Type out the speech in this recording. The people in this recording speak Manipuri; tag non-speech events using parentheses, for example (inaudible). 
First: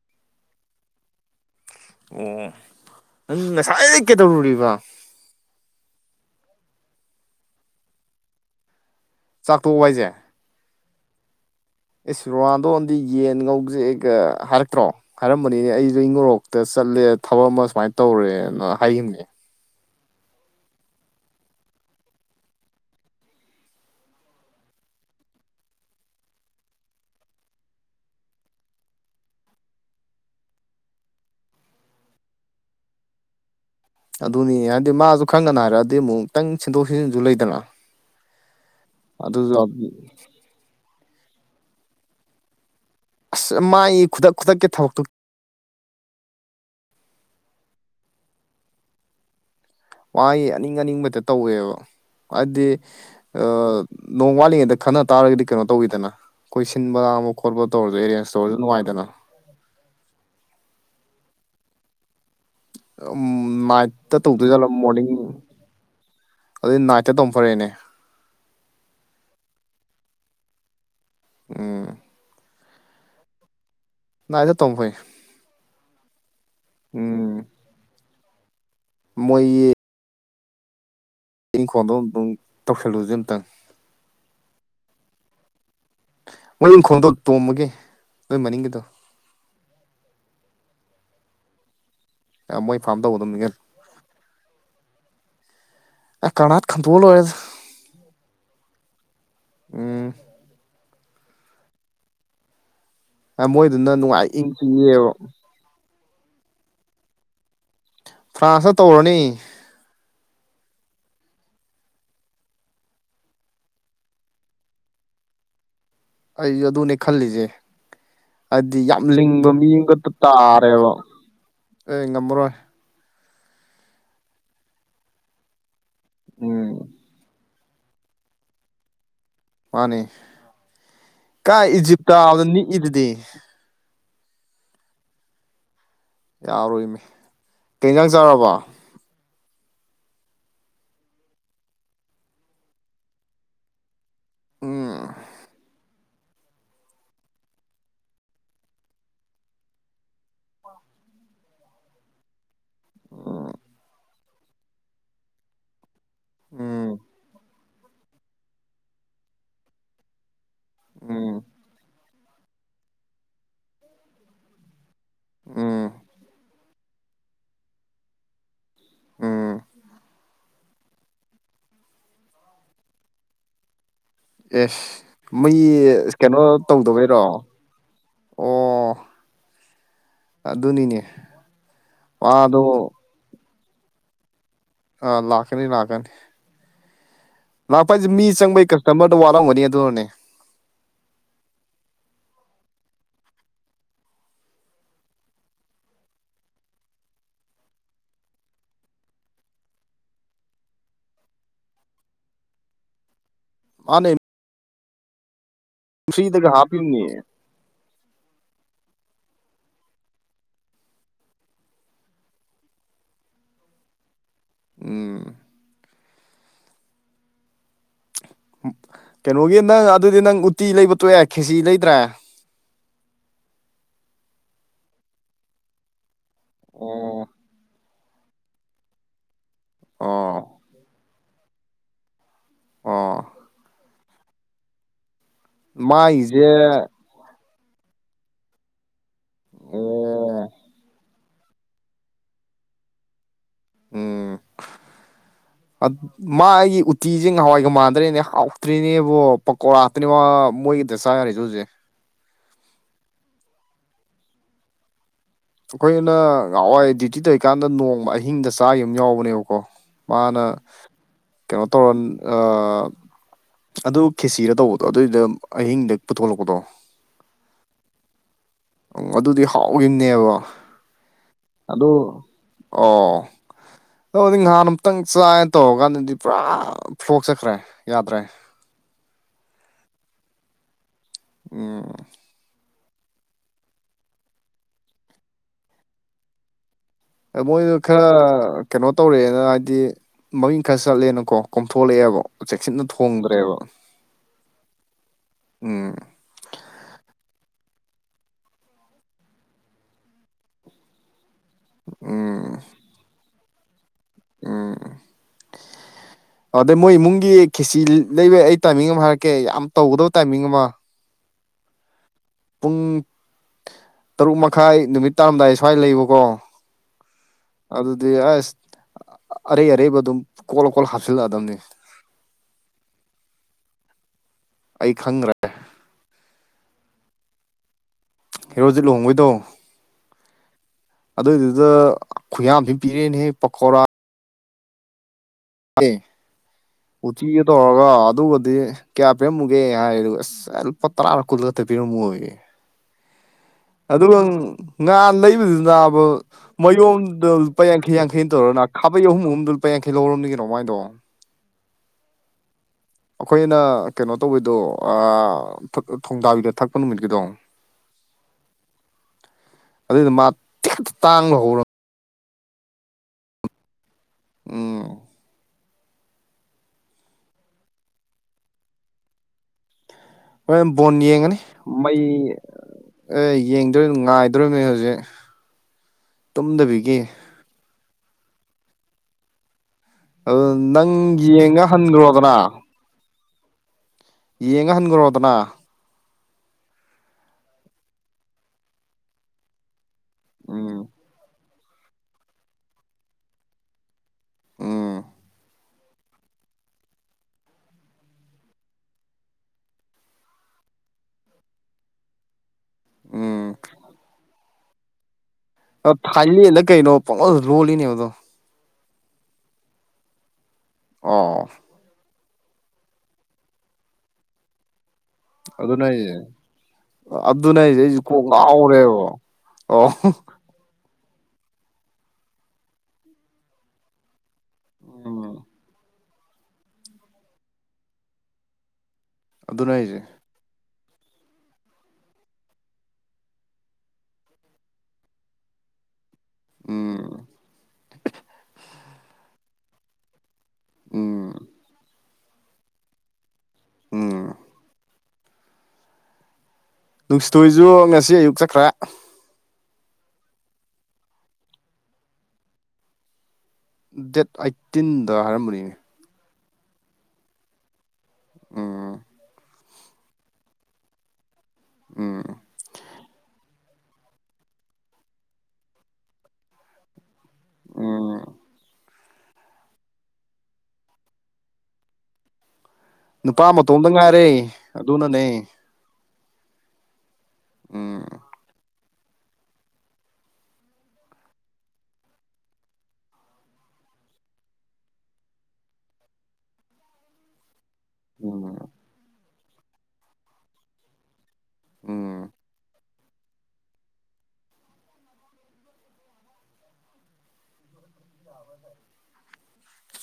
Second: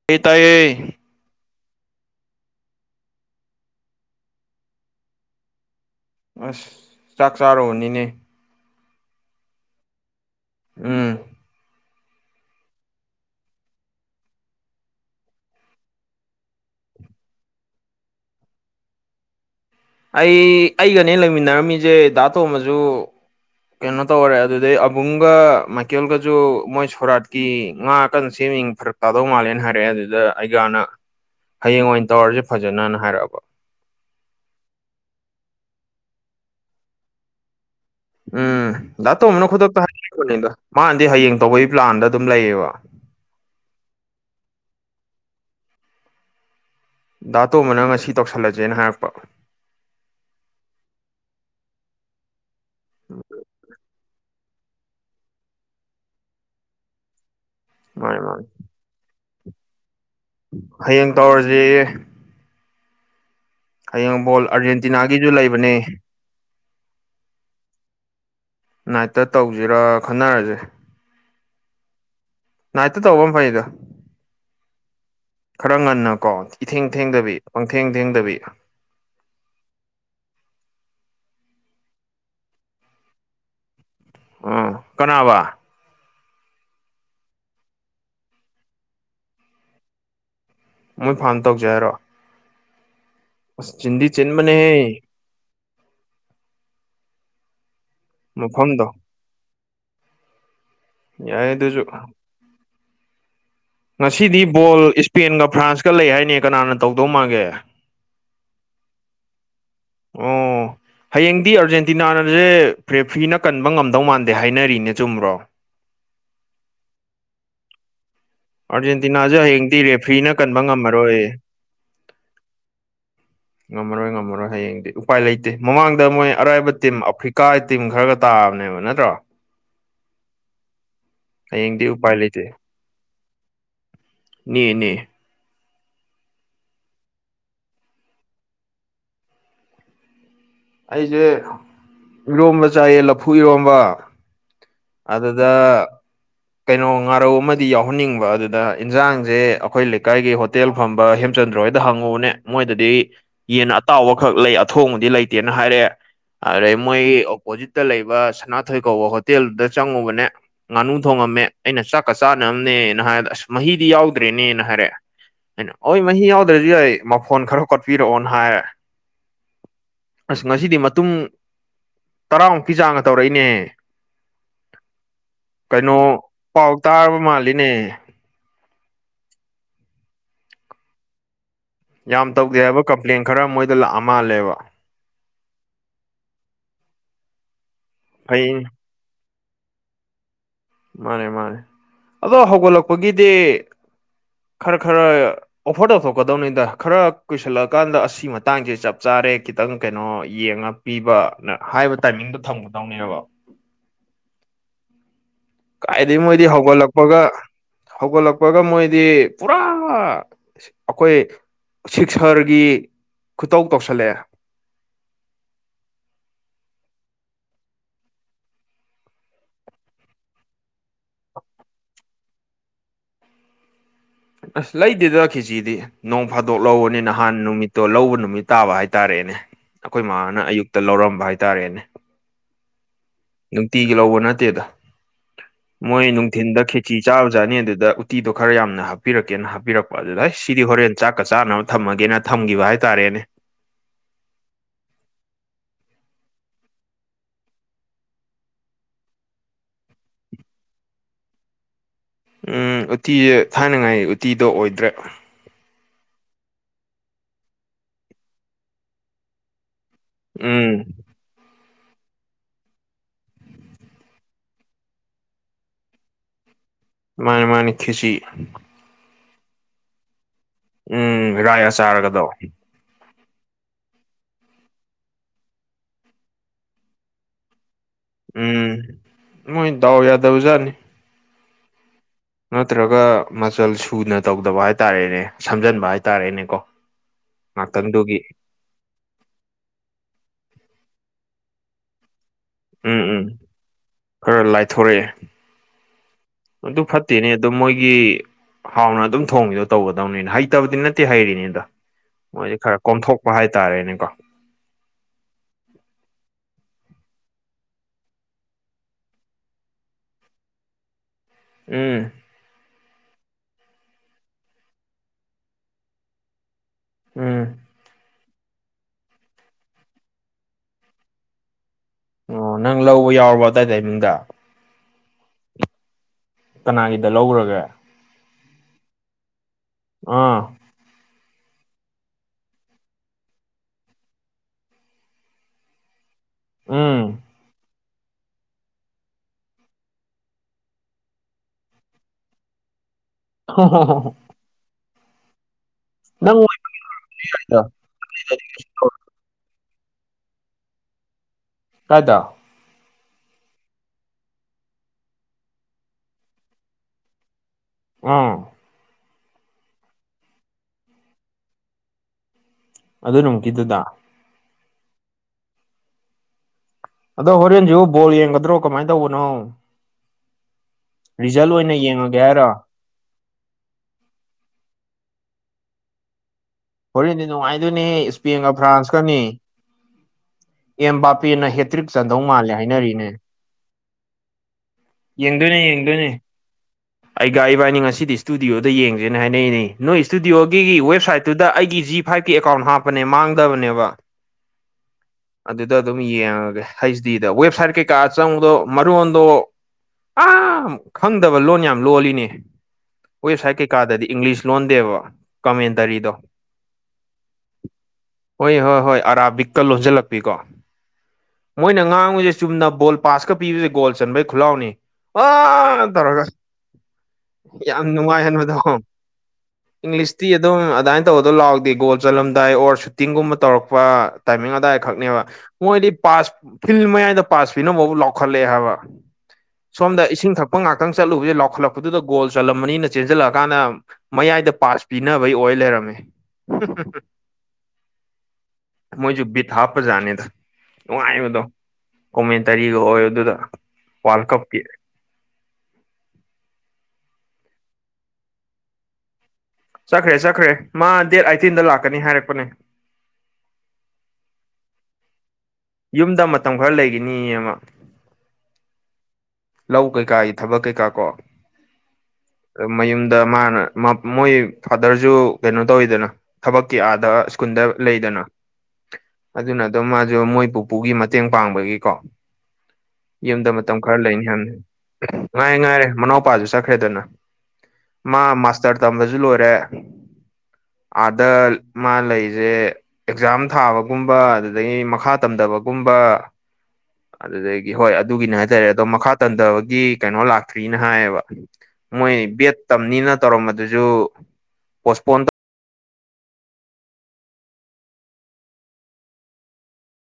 (unintelligible) ꯑꯣ ꯅꯪ ꯉꯁꯥꯏ ꯀꯩꯗꯧꯔꯨꯔꯤꯕ ꯑꯁ ꯆꯥꯛ ꯆꯥꯔꯨꯕꯅꯤꯅꯦ ꯆꯥꯛ ꯇꫭꯛ ꯑꯥꯕꫭ ꯍꯥꯏꯁꯦ ꯎꯝ ꯑꯦꯁ ꯔꯨꯔꯥꯗꯣꯟꯗꯤ ꯌꯦꯟ ꯉꯧꯁꯦꯒ ꯍꯥꯏꯔꯛꯇ꯭ꯔꯣ ꯍꯥꯏꯔꯝꯕꯅꯤꯅꯦ ꯑꯩ (unintelligible) ꯔꯣꯛꯇ ꯆꯠꯂꯦ ꯊꯕꯛ ꯑꯃ ꯁꯨꯃꯥꯏꯅ ꯇꯧꯔꯦꯅ ꯍꯥꯏꯈꯤꯕꯅꯦ ꯑꯩ ꯑꯩꯒꯅꯦ ꯂꯩꯃꯤꯟꯅꯔꯝꯃꯤꯁꯦ ꯗꯥꯇꯣꯝꯃꯁꯨ ꯀꯩꯅꯣ ꯇꯧꯔꯦ ꯑꯗꯨꯗꯩ ꯑꯕꯨꯡꯒ ꯃꯥꯏꯀꯦꯜꯒꯖ ꯃꯣꯏ ꯁꯣꯔꯥꯠꯀꯤ ꯉꯥ ꯀꯟꯅ ꯁꯦꯝꯃꯤ ꯐꯔꯛ ꯇꯥꯗꯧ ꯃꯥꯜꯂꯦꯅ ꯍꯥꯏꯔꯛꯑꯦ ꯑꯗꯨꯗ ꯑꯩꯒꯅ ꯍꯌꯦꯡ ꯑꯣꯏꯅ ꯇꯧꯔꯁꯦ ꯐꯖꯅꯅ ꯍꯥꯏꯔꯛꯑꯕ ꯑꯗꯨꯅꯤ ꯍꯥꯏꯗꯤ ꯃꯥꯁꯨ ꯈꯪꯒꯅ ꯍꯥꯏꯔꯛꯑꯗꯤ ꯑꯃꯨꯛ ꯈꯤꯇꯪ ꯁꯤꯟꯗꯣꯛ ꯁꯤꯖꯤꯟꯁꯨ ꯂꯩꯗꯅ ꯎꯝ ꯗꯥ ꯇꯣꯝꯕꯅ ꯑꯗꯨꯁꯨ ꯈꯨꯗꯛꯇ ꯍꯥꯏꯕꯅꯤꯗ ꯃꯥꯅꯗꯤ ꯍꯌꯦꯡ ꯇꯧꯕꯒꯤ ꯄ꯭ꯂꯥꯟꯗ ꯑꯗꯨꯝ ꯂꯩꯌꯦꯕ ꯑꯁ ꯃꯥꯥꯏ ꯈꯨꯗꯛ ꯈꯨꯗꯛꯀꯤ ꯊꯕꯛꯇꯨ ꯗꯥꯇꯣꯝꯕꯅ ꯉꯁꯤ ꯇꯧꯁꯜꯂꯁꯦꯅ ꯍꯥꯏꯔꯛꯄ ꯋꯥꯩ ꯑꯅꯤꯡ ꯑꯅꯤꯡꯕꯇ ꯇꯧꯋꯦꯕ ꯍꯥꯏꯗꯤ ꯑꯥ ꯅꯣꯡ ꯋꯥꯠꯂꯤꯉꯩꯗ ꯈꯟꯅ ꯇꯥꯔꯒꯗꯤ ꯀꯩꯅꯣ ꯇꯧꯋꯤꯗꯅ ꯑꯩꯈꯣꯏ ꯁꯤꯟꯕꯥ ꯂꯥꯡꯕ ꯈꯣꯠꯄꯣ ꯇꯧꯔꯁꯨ ꯃꯥꯅꯦ ꯑꯦꯔꯦꯟꯖ ꯃꯥꯅꯦ ꯇꯧꯔꯁꯨ ꯅꯨꯡꯉꯥꯏꯗꯅ ꯍꯌꯦꯡ ꯇꯧꯔꯁ (unintelligible) (unintelligible) ꯍꯌꯦꯡ ꯕꯣꯜ ꯇꯧꯗꯣꯏꯖꯠꯂꯣ ꯃꯣꯔꯅꯤꯡ ꯑꯥꯔꯖꯦꯟꯇꯤꯅꯥꯒꯤꯁꯨ ꯂꯩꯕꯅꯦ ꯑꯗꯨ ꯅꯥꯏꯠꯇ ꯇꯝ ꯐꯔꯦꯅꯦ ꯅꯥꯏꯠꯇ ꯇꯧꯁꯤꯔꯥ ꯈꯟꯅꯔꯁꯦ ꯎꯝ ꯅꯥꯏꯠꯇ ꯇꯧꯕ ꯑꯃ ꯐꯩꯗ ꯅꯥꯏꯠꯇ ꯇꯧ ꯐꯩ ꯈꯔ ꯉꯟꯅꯀꯣ ꯏꯊꯦꯡ ꯊꯦꯡꯗꯕꯤ ꯎꯝ ꯄꯪꯊꯦꯡ ꯊꯦꯡꯗꯕꯤ ꯃꯣꯏ ꯏꯪꯈꯣꯜꯗꯣꯝ ꯇꯧꯁꯜꯂꯨꯁꯦ ꯑꯃꯝꯇꯪ ꯎꯝ ꯀꯅꯥꯕ ꯃꯡ ꯈꯣꯡꯗꯣꯛ ꯇꯣꯝꯃꯒꯦ ꯅꯣꯏ ꯃꯅꯤꯡꯒꯤꯗꯣ ꯃꯣꯏ (unintelligible) ꯃꯣꯏ (unintelligible) ꯆꯗꯤ ꯆꯟꯃꯅꯦꯍꯦ ꯑꯦ ꯀꯔꯅꯥꯠ (unintelligible) ꯃꯐꯝꯗꯣ ꯎꯝ ꯌꯥꯏ ꯑꯗꯨꯁꯨ ꯑ ꯃꯣꯏ ꯉꯁꯤꯗꯤ ꯕꯣꯜ ꯏꯁꯄꯦꯟꯒ ꯐ꯭ꯔꯥꯟꯁꯀ ꯂꯩ ꯍꯥꯏꯅꯦ ꯀꯅꯥꯅ ꯇꯧꯗꯧ ꯃꯥꯒꯦ ꯐ꯭ꯔꯥꯟꯁꯇ ꯇꯧꯔꯅꯤ ꯑꯣ ꯍꯌꯦꯡꯗꯤ ꯑꯥꯔꯖꯦꯟꯇꯤꯅꯥꯅꯁꯦ ꯐ꯭ꯔꯦꯐꯤꯅ ꯀꯟꯕ ꯉꯝꯗꯧ ꯃꯥꯟꯗꯦ ꯍꯥꯏꯅꯔꯤꯅꯦ ꯆꯨꯝꯕ꯭ꯔꯣ ꯑꯩ ꯑꯗꯨꯅꯦ ꯈꯜꯂꯤꯁꯦ ꯍꯥꯏꯗꯤ ꯌꯥꯝ ꯑꯥꯔꯖꯦꯟꯇꯤꯅꯥꯁꯦ ꯂꯤꯡꯕ ꯃꯤ ꯍꯌꯦꯡꯗꯤ ꯑꯃꯈꯛꯇ ꯔꯦꯐ꯭ꯔꯤꯅ ꯀꯟꯕ ꯇꯥꯔꯦꯕ ꯉꯝꯃꯔꯣꯏ ꯑꯦ ꯉꯝꯃꯔꯣꯏ ꯉꯝꯃꯔꯣꯏ ꯉꯝꯃꯔꯣꯏ ꯍꯌꯦꯡꯗꯤ ꯎꯄꯥꯏ ꯂꯩꯇꯦ ꯃꯃꯥꯡꯗ ꯃꯣꯏ ꯑꯔꯥꯏꯕ ꯎꯝ ꯇꯤꯝ ꯑꯐ꯭ꯔꯤꯀꯥ ꯇꯤꯝ ꯈꯔꯒ ꯇꯥꯕꯅꯦꯕ ꯅꯠꯇ꯭ꯔꯣ ꯃꯥꯅꯦ ꯀꯥꯏ ꯍꯌꯦꯡꯗꯤ ꯎꯄꯥꯏ ꯏꯖꯤꯞꯇꯥꯅ ꯂꯩꯇꯦ ꯅꯤꯛꯏꯗꯨꯗꯤ (unintelligible) ꯌꯥꯔꯣꯏꯃꯦ ꯇꯤꯟꯖꯥꯡ ꯆꯥꯔꯕ ꯑꯩꯁꯦ ꯏꯔꯣꯝꯕ ꯆꯥꯏꯌꯦ ꯂꯐꯨ ꯏꯔꯣꯝꯕ ꯎꯝ ꯑꯗꯨꯗ ꯀꯩꯅꯣ ꯉꯥꯔꯧ ꯑꯃꯗꯤ ꯌꯥꯎꯍꯟꯅꯤꯡꯕ ꯑꯗꯨꯗ ꯏꯟꯁꯥꯡꯁꯦ ꯑꯩꯈꯣꯏ ꯂꯩꯀꯥꯏꯒꯤ ꯍꯣꯇꯦꯜ ꯐꯝꯕ ꯍꯦꯝꯆꯟꯗ꯭ꯔ ꯍꯣꯏꯗ ꯍꯪꯉꯨꯅꯦ ꯃꯣꯏꯗꯗꯤ ꯎꯝ ꯌꯦꯟꯅ ꯑꯇꯥꯎꯕꯈꯛ ꯂꯩ ꯑꯊꯣꯡꯕꯗꯤ ꯂꯩꯇ ꯇꯅ ꯍꯥꯏꯔꯦ ꯎꯝ ꯑꯗꯩ ꯃꯣꯏꯒꯤ ꯑꯣꯄꯣꯖꯤꯠ ꯇ ꯂꯩꯕ ꯁꯅꯥꯊꯣꯏ ꯀꯧꯕ ꯍꯣꯇꯦꯜꯗꯨꯗ ꯆꯪꯉꯨꯕꯅꯦ ꯉꯥꯅꯨ ꯎꯝ ꯊꯣꯡꯉꯝꯃꯦ ꯑꯩꯅ ꯆ ꯀ ꯆꯥꯅꯕꯅꯦꯅ ꯍꯥꯏ ꯑꯁ ꯃꯍꯤꯗꯤ ꯌꯥꯎꯗ꯭ꯔꯦꯅꯦꯅ ꯍꯥꯏꯔꯦ ꯍꯥꯏ ꯎꯝ ꯍ ꯃꯍꯤ ꯌꯥꯎꯗ꯭ꯔꯁꯨ ꯌꯥꯏ ꯃꯐꯣꯟ ꯈꯔ ꯀꯣꯠꯄꯤꯔꯛꯑꯣꯅ ꯍꯥꯏꯔꯦ ꯎꯝ ꯑꯁ ꯉꯁꯤꯗꯤ ꯃꯇꯨꯝ ꯇꯔꯥꯃꯨꯛꯀꯤ ꯆꯥꯡꯒ ꯇꯧꯔꯛꯏꯅꯦ꯫ ꯑꯦꯁ ꯃꯩ ꯀꯩꯅꯣ ꯄꯥꯎ ꯇꯧꯗꯧꯕꯩꯔꯣ ꯇꯥꯔꯕ ꯑꯣ ꯃꯥꯜꯂꯤꯅꯦ ꯑꯗꯨꯅꯤꯅꯦ ꯌꯥꯝ ꯇꯧꯗꯦ ꯍꯥꯏꯕ ꯃꯥꯗꯣ ꯀꯝꯄ꯭ꯂꯦꯟ ꯈꯔ ꯃꯣꯏꯗ ꯂꯥꯛꯑ ꯃꯥꯜꯂꯦꯕ ꯂꯥꯛꯀꯅꯤ ꯂꯥꯛꯀꯅꯤ ꯂꯥꯛꯄ ꯍꯥꯏꯁꯦ ꯃꯤ ꯐꯩꯅꯦ ꯆꯪꯕꯒꯤ ꯀꯁꯇꯃꯗꯣ ꯋꯥꯠꯂꯝꯒꯅꯤ ꯑꯗꯨꯅꯅꯦ ꯃꯥꯅꯦ ꯃꯥꯅꯦ ꯑꯗꯣ ꯍꯧꯒꯠꯂꯛꯄꯒꯤꯗꯤ ꯈꯔ ꯈꯔ ꯑꯣꯐꯔ ꯇꯧꯊꯣꯛꯀꯗꯧꯅꯤꯗ ꯈꯔ ꯀꯨꯏꯁꯜꯂꯛꯑꯀꯥꯟꯗ ꯑꯁꯤ ꯃꯇꯥꯡꯁꯦ ꯆꯞ ꯆꯥꯔꯦ ꯈꯤꯇꯪ ꯀꯩꯅꯣ ꯌꯦꯡꯉ ꯄꯤꯕꯅ ꯍꯥꯏꯕ ꯇꯥꯏꯃꯤꯡꯗꯣ ꯊꯝꯒꯗꯧꯅꯦꯕ ꯃꯥꯅꯦ ꯀꯥꯏꯗꯦ ꯃꯣꯏꯗꯤ ꯐ꯭ꯔꯤꯗꯒ ꯍꯧꯒꯠꯂꯛꯄꯒ ꯍꯥꯞꯄꯤꯝꯅꯤ ꯍꯧꯒꯠꯂꯛꯄꯒ ꯃꯣꯏꯗꯤ ꯄꯨꯔꯥ ꯑꯈꯣꯏ ꯁꯤꯛꯁꯔꯒꯤ ꯈꯨꯇꯧ ꯇꯧꯁꯜꯂꯛꯑꯦ ꯎꯝ ꯀꯩꯅꯣꯒꯤ ꯅꯪ ꯑꯗꯨꯗꯤ ꯅꯪ ꯎꯇꯤ ꯂꯩꯕ ꯇꯣꯛꯑꯦ ꯈꯦꯆꯤ ꯂꯩꯗ꯭ꯔꯦ꯫ ꯑꯁ ꯂꯩꯗꯦꯗ ꯀꯦꯆꯤꯗꯤ ꯅꯣꯡ ꯐꯥꯗꯣꯛ ꯂꯧꯕꯅꯤꯅ꯫ ꯑꯣ ꯅꯍꯥꯟ ꯅꯨꯃꯤꯠꯇꯣ ꯂꯧꯕ ꯅꯨꯃꯤꯠ ꯇꯥꯕ ꯍꯥꯏꯇꯥꯔꯦꯅꯦ ꯑꯩꯈꯣꯏ ꯃꯃꯥꯅ ꯑꯣ ꯑꯌꯨꯛꯇ ꯂꯧꯔꯝꯕ ꯍꯥꯏꯇꯥꯔꯦꯅꯦ꯫ ꯑꯣ ꯅꯨꯡꯇꯤꯒꯤ ꯂꯧꯕ ꯅꯠꯇꯦꯗ ꯃꯣꯏ ꯃꯥꯒꯤꯁꯦ ꯅꯨꯡꯊꯤꯟꯗ ꯈꯦꯆꯤ ꯆꯥꯕꯖꯥꯅꯤ ꯑꯗꯨꯗ ꯎꯇꯤꯗꯣ ꯈꯔ ꯌꯥꯝꯅ ꯍꯥꯞꯄꯤꯔꯛꯀꯦꯅ ꯍꯥꯞꯄꯤꯔꯛꯄ ꯑꯗꯨꯗ ꯑꯁ ꯑꯣ ꯁꯤꯗꯤ ꯍꯣꯔꯦꯟ ꯆꯥꯛ ꯀ ꯆꯥꯅꯕ ꯊꯝꯃꯒꯦꯅ ꯊꯝꯒꯤꯕ ꯍꯥꯏꯇꯥꯔꯦꯅꯦ꯫ (inaudible) ꯑ ꯃꯥꯏꯒꯤ ꯎꯇꯤꯖꯦ ꯉꯍꯋꯥꯏꯒ ꯃꯥꯟꯗ꯭ꯔꯦꯅꯦ ꯍꯥꯎꯇ꯭ꯔꯤꯅꯦꯕꯣ ꯄꯀꯧꯔꯥꯛꯇ꯭ꯔꯤ ꯃꯥ ꯃꯣꯏ (unintelligible) ꯎꯝ ꯎꯇꯤꯁꯦ ꯊꯥꯏꯅꯉꯥꯏ ꯎꯇꯤꯗꯣ ꯑꯣꯏꯗ꯭ꯔꯦ꯫ ꯑꯈꯣꯏꯅ ꯉꯍꯋꯥꯏ ꯗ꯭ꯌꯨꯇꯤ ꯇꯧꯔꯤꯀꯥꯟꯗ ꯅꯣꯡ ꯑꯍꯤꯡꯗ ꯆꯥꯒꯤ ꯑꯃ ꯌꯥꯎꯕꯅꯦꯕꯀꯣ ꯃꯥꯅ ꯎꯝ ꯀꯩꯅꯣ ꯇꯧꯔ ꯑꯥ ꯑꯗꯨ ꯈꯦꯆꯤꯔ ꯇꯧꯕꯗꯣ ꯑꯗꯨꯏꯗ ꯑꯍꯤꯡꯗ ꯄꯨꯊꯣꯛꯂꯛꯄꯗꯣ? ꯃꯥꯅꯤ ꯃꯥꯅꯤ ꯈꯦꯆꯤ ꯑꯣ ꯑꯗꯨꯗꯤ ꯍꯥꯎꯈꯤꯕꯅꯦꯕ ꯎꯝ ꯔꯥꯏ ꯑꯗꯨ ꯑꯆꯥꯔꯒꯗꯣ ꯑꯣ ꯇꯧꯗꯤ ꯅꯍꯥꯟ ꯑꯃꯨꯛꯇꯪ ꯆꯥꯏꯅ ꯇꯧꯔꯀꯥꯟꯗꯗꯤ ꯄꯨꯔꯥ ꯐ꯭ꯂꯣꯛ ꯆꯠꯈ꯭ꯔꯦ ꯌꯥꯗ꯭ꯔꯦ ꯎꯝ ꯃꯣꯏ ꯗꯥꯎ ꯌꯥꯗꯕꯖꯥꯠꯅꯤ꯫ ꯎꯝ ꯅꯠꯇ꯭ꯔꯒ ꯃꯆꯜ ꯁꯨꯅ ꯇꯧꯗꯕ ꯍꯥꯏꯇꯥꯔꯦꯅꯦ ꯁꯝꯖꯟꯕ ꯍꯥꯏꯇꯥꯔꯦꯅꯦ ꯀꯣ꯫ ꯑꯩꯈꯣꯏꯗꯣ ꯈꯔꯥ ꯀꯩꯅꯣ ꯇꯧꯔꯛꯑꯦꯅ ꯍꯥꯏꯗꯤ ꯃꯃꯤꯡ ꯈꯔ ꯆꯠꯂꯦꯅꯀꯣ ꯀꯣꯝꯊꯣꯂꯛꯑꯦꯕ꯫ ꯆꯦꯛꯁꯤꯟꯅ ꯎꯝ ꯎꯝ ꯊꯣꯡꯗ꯭ꯔꯦꯕ ꯈꯔ ꯂꯥꯏꯊꯣꯔꯛꯑꯦ ꯎꯝ꯫ ꯑꯗꯨ ꯐꯠꯇꯦꯅꯦ ꯑꯗꯨ ꯃꯣꯏꯒꯤ ꯍꯥꯎꯅ ꯑꯗꯨꯝ ꯊꯣꯡꯕꯤꯗꯣ ꯇꯧꯒꯗꯕꯅꯤꯅꯦ ꯍꯩꯇꯕꯗꯤ ꯅꯠꯇꯦ ꯍꯩꯔꯤꯅꯤ꯫ ꯑ ꯎꯝ ꯃꯣꯏꯁꯦ ꯈꯔ ꯀꯣꯝꯊꯣꯛꯄ ꯍꯥꯏꯇꯥꯔꯦꯅꯦꯀꯣ ꯎꯝ (inaudible) ꯑꯗꯩ ꯃꯣꯏ ꯏꯃꯨꯡꯒꯤ ꯈꯦꯆꯤ ꯂꯩꯕꯦꯛ ꯑꯩ ꯇꯥꯏꯃꯤꯡ ꯑꯃ ꯍꯥꯏꯔꯛꯀꯦ ꯌꯥꯝ ꯇꯧꯒꯗꯕ ꯇꯥꯏꯃꯤꯡ ꯑꯃ ꯎꯝ ꯄꯨꯡ ꯇꯔꯨꯛ ꯃꯈꯥꯏ ꯅꯨꯃꯤꯠ ꯇꯥꯔꯝꯗꯥꯏ ꯁ꯭ꯋꯥꯏ ꯂꯩꯑꯣꯕꯀꯣ ꯎꯝ ꯑꯗꯨꯗꯤ ꯑꯁ ꯑꯔꯩ ꯑꯔꯩꯕ ꯑꯗꯨꯝ ꯀꯣꯠꯂ - ꯀꯣꯠꯂ ꯍꯥꯞꯆꯤꯜꯂꯛꯑꯗꯕꯅꯤ꯫ ꯑꯣ ꯅꯪ ꯂꯧꯕ ꯌꯥꯎꯔꯕ ꯑꯗꯨꯋꯥꯏ ꯏꯃꯨꯡꯗ? ꯑꯩ ꯈꯪꯗ꯭ꯔꯦ ꯀꯅꯥꯒꯤꯗ ꯂꯧꯔꯒ ꯍꯦ ꯔꯣꯖꯤꯠ ꯂꯨꯍꯣꯡꯕꯩꯗꯣ ꯑꯥ ꯑꯗꯨꯏꯗꯨꯗ ꯈꯨꯌꯥꯝꯊꯤ ꯄꯤꯔꯛꯑꯦꯅꯦ ꯄꯀꯧꯔꯥ ꯎꯝ ꯎꯇꯤꯒ ꯇꯧꯔꯒ ꯑꯗꯨꯒꯗꯤ ꯀꯌꯥ ꯄꯤꯔꯝꯃꯨꯒꯦ ꯍꯥꯏꫪꯦ ꯑꯁ ꯁꯦꯜ ꯂꯨꯄꯥ ꯇꯔꯥꯔ ꯀꯨꯜꯂ ꯈꯛꯇ ꯄꯤꯔꯝꯃꯣꯌꯦ ꯑꯗꯨꯒ ꯉꯥꯟ ꯂꯩꯕꯗꯨ ꯅꯪ ꯃꯌꯣꯝꯗ ꯑꯣꯏꯔꯤꯗꯣ ꯂꯨꯄꯥ ꯌꯥꯡꯈꯩ ꯌꯥꯡꯈꯩꯩꯅ ꯇꯧꯔꯅ ꯈꯥꯕꯩ ꯑꯍꯨꯝ ꯑꯍꯨꯝꯗ ꯂꯨꯄꯥ ꯌꯥꯡꯈꯩ ꯂꯧꯔꯝꯅꯤꯅ ꯅꯣꯡꯃꯥꯏꯗꯣ ꯀꯗ ꯑꯩꯈꯣꯏꯅ ꯀꯩꯅꯣ ꯇꯧꯕꯗꯣ ꯊꯣꯡꯗꯥꯕꯤꯗ ꯊꯛꯄ ꯅꯨꯃꯤꯠꯀꯤꯗꯣ ꯑꯥ ꯑꯗꯨꯏꯅ ꯃꯥ ꯇꯦꯛꯇ ꯇꯥꯡꯂꯅ ꯍꯧꯔ ꯑꯗꯨ ꯅꯨꯃꯤꯠꯀꯤꯗꯨꯗ ꯎꯝ ꯑꯗꯣ ꯍꯣꯔꯦꯟꯖꯨ ꯕꯣꯜ ꯌꯦꯡꯒꯗ꯭ꯔꯣ ꯀꯃꯥꯏꯅ ꯇꯧꯕꯅꯣ ꯍꯣꯏ ꯕꯣꯟ ꯌꯦꯡꯒꯅꯤ ꯔꯤꯖꯜ ꯑꯣꯏꯅ ꯃꯩ ꯌꯦꯡꯉꯒꯦ ꯍꯥꯏꯔꯣ ꯑꯦ ꯌꯦꯡꯗꯣ ꯉꯥꯏꯗꯧꯔꯤꯕꯅꯦ ꯍꯧꯖꯤꯛ ꯇꯨꯝꯗꯕꯤ ꯍꯣꯔꯦꯟꯅꯦ ꯅꯨꯡꯉꯥꯏꯗꯣꯏꯅꯦ ꯏꯁꯄꯦꯟꯒ ꯐ꯭ꯔꯥꯟꯁꯀꯅꯤ ꯑꯗꯨ ꯑꯦꯝ ꯅꯪ ꯕꯥꯄꯦꯅ ꯌꯦꯡꯉ ꯍꯦꯇ꯭ꯔꯤꯛ ꯆꯥꯟꯗꯧ ꯍꯟꯈ꯭ꯔꯣꯗꯅ ꯃꯥꯜꯂꯦ ꯍꯥꯏꯅꯔꯤꯅꯦ ꯌꯦꯡꯉꯍꯟꯈ꯭ꯔꯣꯗꯅ ꯌꯦꯡꯗꯣꯅꯤ ꯑꯩ ꯒ ꯏꯕꯥꯅꯤ ꯉꯁꯤꯗꯤ ꯏꯁꯇꯨꯗꯤꯑꯣꯗ ꯌꯦꯡꯁꯦꯅ ꯍꯥꯏꯅꯩꯅꯦ ꯅꯣꯏ ꯏꯁꯇꯨꯗꯤꯑꯣꯒꯤ ꯎꯝ ꯋꯦꯕꯁꯥꯏꯠꯇꯨꯗ ꯑꯩꯒꯤ ꯖꯤ ꯐꯥꯏꯚꯀꯤ ꯑꯦꯀꯥꯎꯟ ꯍꯥꯞꯄꯅꯦ ꯃꯥꯡꯗꯕꯅꯦꯕ ꯑꯣ ꯑꯗꯨꯗ ꯑꯗꯨꯝ ꯌꯦꯡꯉꯒꯦ ꯍꯩꯆ ꯗꯤꯗ ꯋꯦꯕꯁꯥꯏꯠ ꯀꯩꯀꯥ ꯆꯪꯕꯨꯗꯣ ꯃꯔꯣꯟꯗꯣ ꯑ ꯈꯪꯗꯕ ꯂꯣꯟ ꯌꯥꯝ ꯂꯣꯜꯂꯤꯅꯦ ꯎꯝ ꯋꯦꯕꯁꯥꯏꯠ ꯀꯩꯀꯥꯗꯗꯤ ꯏꯪꯂꯤꯁ ꯂꯣꯟꯗꯦꯕ ꯀꯃꯦꯟꯇꯔꯤꯗꯣ ꯊꯥꯏꯂꯦꯟꯂ ꯀꯩꯅꯣ ꯄꯪ ꯂꯣꯜꯗ ꯂꯣꯜꯂꯤꯅꯦ ꯃꯗꯣ ꯍꯣꯏ ꯍꯣꯏ ꯍꯣꯏ ꯑꯔꯥꯕꯤꯛꯀ ꯂꯣꯟꯖꯜꯂꯛꯄꯤꯀꯣ ꯑꯣ ꯃꯣꯏꯅ ꯉꯥꯡꯕꯁꯦ ꯆꯨꯝꯅ ꯕꯣꯜ ꯄꯥꯁꯀ ꯄꯤꯕꯁꯦ ꯒꯣꯜ ꯆꯟꯕꯒꯤ ꯈꯨꯠꯂꯥꯎꯅꯤ ꯑ ꯑꯗꯨꯅ ꯑꯩꯁꯦ ꯇꯧꯔꯒ ꯑꯗꯨꯅ ꯑꯩꯁꯦ ꯌꯥꯝ ꯑꯩꯁꯦ ꯅꯨꯡꯉꯥꯏ ꯀꯣꯛ ꯍꯥꯏꯕꯗꯣ ꯉꯥꯎꯔꯦꯕ ꯑꯣ ꯏꯪꯂꯤꯁꯇꯤ ꯑꯗꯨꯝ ꯑꯗꯨꯃꯥꯏꯅ ꯇꯧꯕꯗꯣ ꯂꯥꯎꯗꯦ ꯒꯣꯜ ꯆꯠꯂꯝꯗꯥꯏ ꯑꯣꯔ ꯁꯨꯇꯤꯡꯒꯨꯝꯕ ꯇꯧꯔꯛꯄ ꯇꯥꯏꯃꯤꯡ ꯑꯗꯥꯏ ꯈꯛꯅꯦꯕ ꯎꯝ ꯃꯣꯏꯗꯤ ꯄꯥꯁ ꯐꯤꯜ ꯃꯌꯥꯏꯗ ꯄꯥꯁ ꯄꯤꯅꯕ ꯐꯕꯨ ꯂꯥꯎꯈꯠꯂꯛꯑꯦ ꯍꯥꯏꯕ ꯑꯗꯨꯅ ꯑꯩꯁꯦ ꯁꯣꯝꯗ ꯏꯁꯤꯡ ꯊꯛꯄ ꯉꯥꯛꯇꯪ ꯆꯠꯂꯨꯖꯤꯗ ꯂꯥꯎ ꯂꯥꯎꯈꯠꯂꯛꯄꯗꯨꯗ ꯒꯣꯜ ꯆꯜꯂꯝꯃꯅꯤꯅ ꯆꯦꯟꯁꯤꯜꯂꯛꯑꯀꯥꯟꯗ ꯃꯌꯥꯏꯗ ꯄꯥꯁ ꯄꯤꯅꯕꯩ ꯑꯣꯏ ꯂꯩꯔꯝꯃꯦ ꯎꯝ ꯃꯣꯏꯖꯨ ꯕꯤꯠ ꯍꯥꯞꯄ ꯖꯥꯠꯅꯤꯗ ꯎꯝ ꯅꯨꯡꯉꯥꯏꯕꯗꯣ ꯀꯣꯃꯦꯟꯇꯔꯤꯒ ꯑꯣꯏ ꯑꯗꯨꯗ ꯎꯝ ꯋꯥꯔꯜ ꯀꯞꯀꯤ ꯅꯨꯡꯁꯇꯣꯏꯁꯨ ꯉꯁꯤ ꯑꯌꯨꯛ ꯆꯠꯈ꯭ꯔꯦ ꯆꯠꯈ꯭ꯔꯦ ꯆꯠꯈ꯭ꯔꯦ ꯃꯥ ꯗꯦꯠ ꯑꯥꯏꯇꯤꯟꯗ ꯂꯥꯛꯀꯅꯤ ꯍꯥꯏꯔꯛꯄꯅꯦ ꯗꯦꯠ ꯑꯥꯏꯠꯇꯤꯟꯗ ꯍꯥꯏꯔꯝꯕꯅꯤꯅꯦ ꯌꯨꯝꯗ ꯃꯇꯝ ꯈꯔ ꯂꯩꯒꯅꯤꯌꯦ ꯃꯥ ꯑꯣ ꯂꯧ ꯀꯩꯀꯥꯒꯤ ꯊꯕꯛ ꯀꯩꯀꯥ ꯀꯣ ꯎꯝ ꯃꯌꯨꯝꯗ ꯃꯥꯅ ꯃꯣꯏ ꯐꯥꯗꯔꯁꯨ ꯀꯩꯅꯣ ꯇꯧꯋꯤꯗꯅ ꯊꯕꯛꯀꯤ ꯑꯥꯗ ꯁ꯭ꯀꯨꯜꯗ ꯂꯩꯗꯅ ꯎꯝ ꯑꯗꯨꯅ ꯑꯗꯨꯝ ꯃꯥꯁꯨ ꯃꯣꯏ ꯄꯨꯄꯨꯒꯤ ꯃꯇꯦꯡ ꯄꯥꯡꯕꯒꯤꯀꯣ ꯅꯨꯄꯥ ꯌꯨꯝꯗ ꯃꯇꯝ ꯃꯇꯣꯝꯇ ꯈꯔ ꯉꯥꯏꯔꯦ ꯂꯩꯅꯤ ꯍꯥꯏꯅꯤ ꯑꯗꯨꯅꯅꯦ ꯉꯥꯏꯔꯦ ꯉꯥꯏꯔꯦ ꯃꯅꯥꯎ ꯄꯥꯁꯨ ꯆꯠꯈ꯭ꯔꯦꯗꯅ ꯎꯝ ꯃꯥ ꯃꯥꯁꯇꯔ ꯇꯝꯕꯁꯨ ꯂꯣꯏꯔꯦ ꯑꯥꯗ ꯃꯥ ꯂꯩꯁꯦ ꯑꯦꯛꯖꯥꯝ ꯊꯥꯕꯒꯨꯝꯕ ꯑꯗꯨꯗꯒꯤ ꯃꯈꯥ ꯇꯝꯊꯕꯒꯨꯝꯕ ꯑꯗꯨꯗꯒꯤ ꯍꯣꯏ ꯑꯗꯨꯒꯤꯅꯦ ꯎꯝ ꯍꯥꯏꯇꯥꯔꯦ ꯑꯗꯣ ꯃꯈꯥ ꯇꯟꯊꯕꯒꯤ ꯀꯩꯅꯣ ꯂꯥꯛꯇ꯭ꯔꯤꯅ ꯍꯥꯏꯌꯦꯕ ꯃꯣꯏ ꯎꯝ ꯕꯦꯠ ꯇꯝꯅꯤꯅ ꯇꯧꯔꯝꯕꯗꯨꯁꯨ ꯄꯣꯁꯄꯣꯟ ꯇꯧ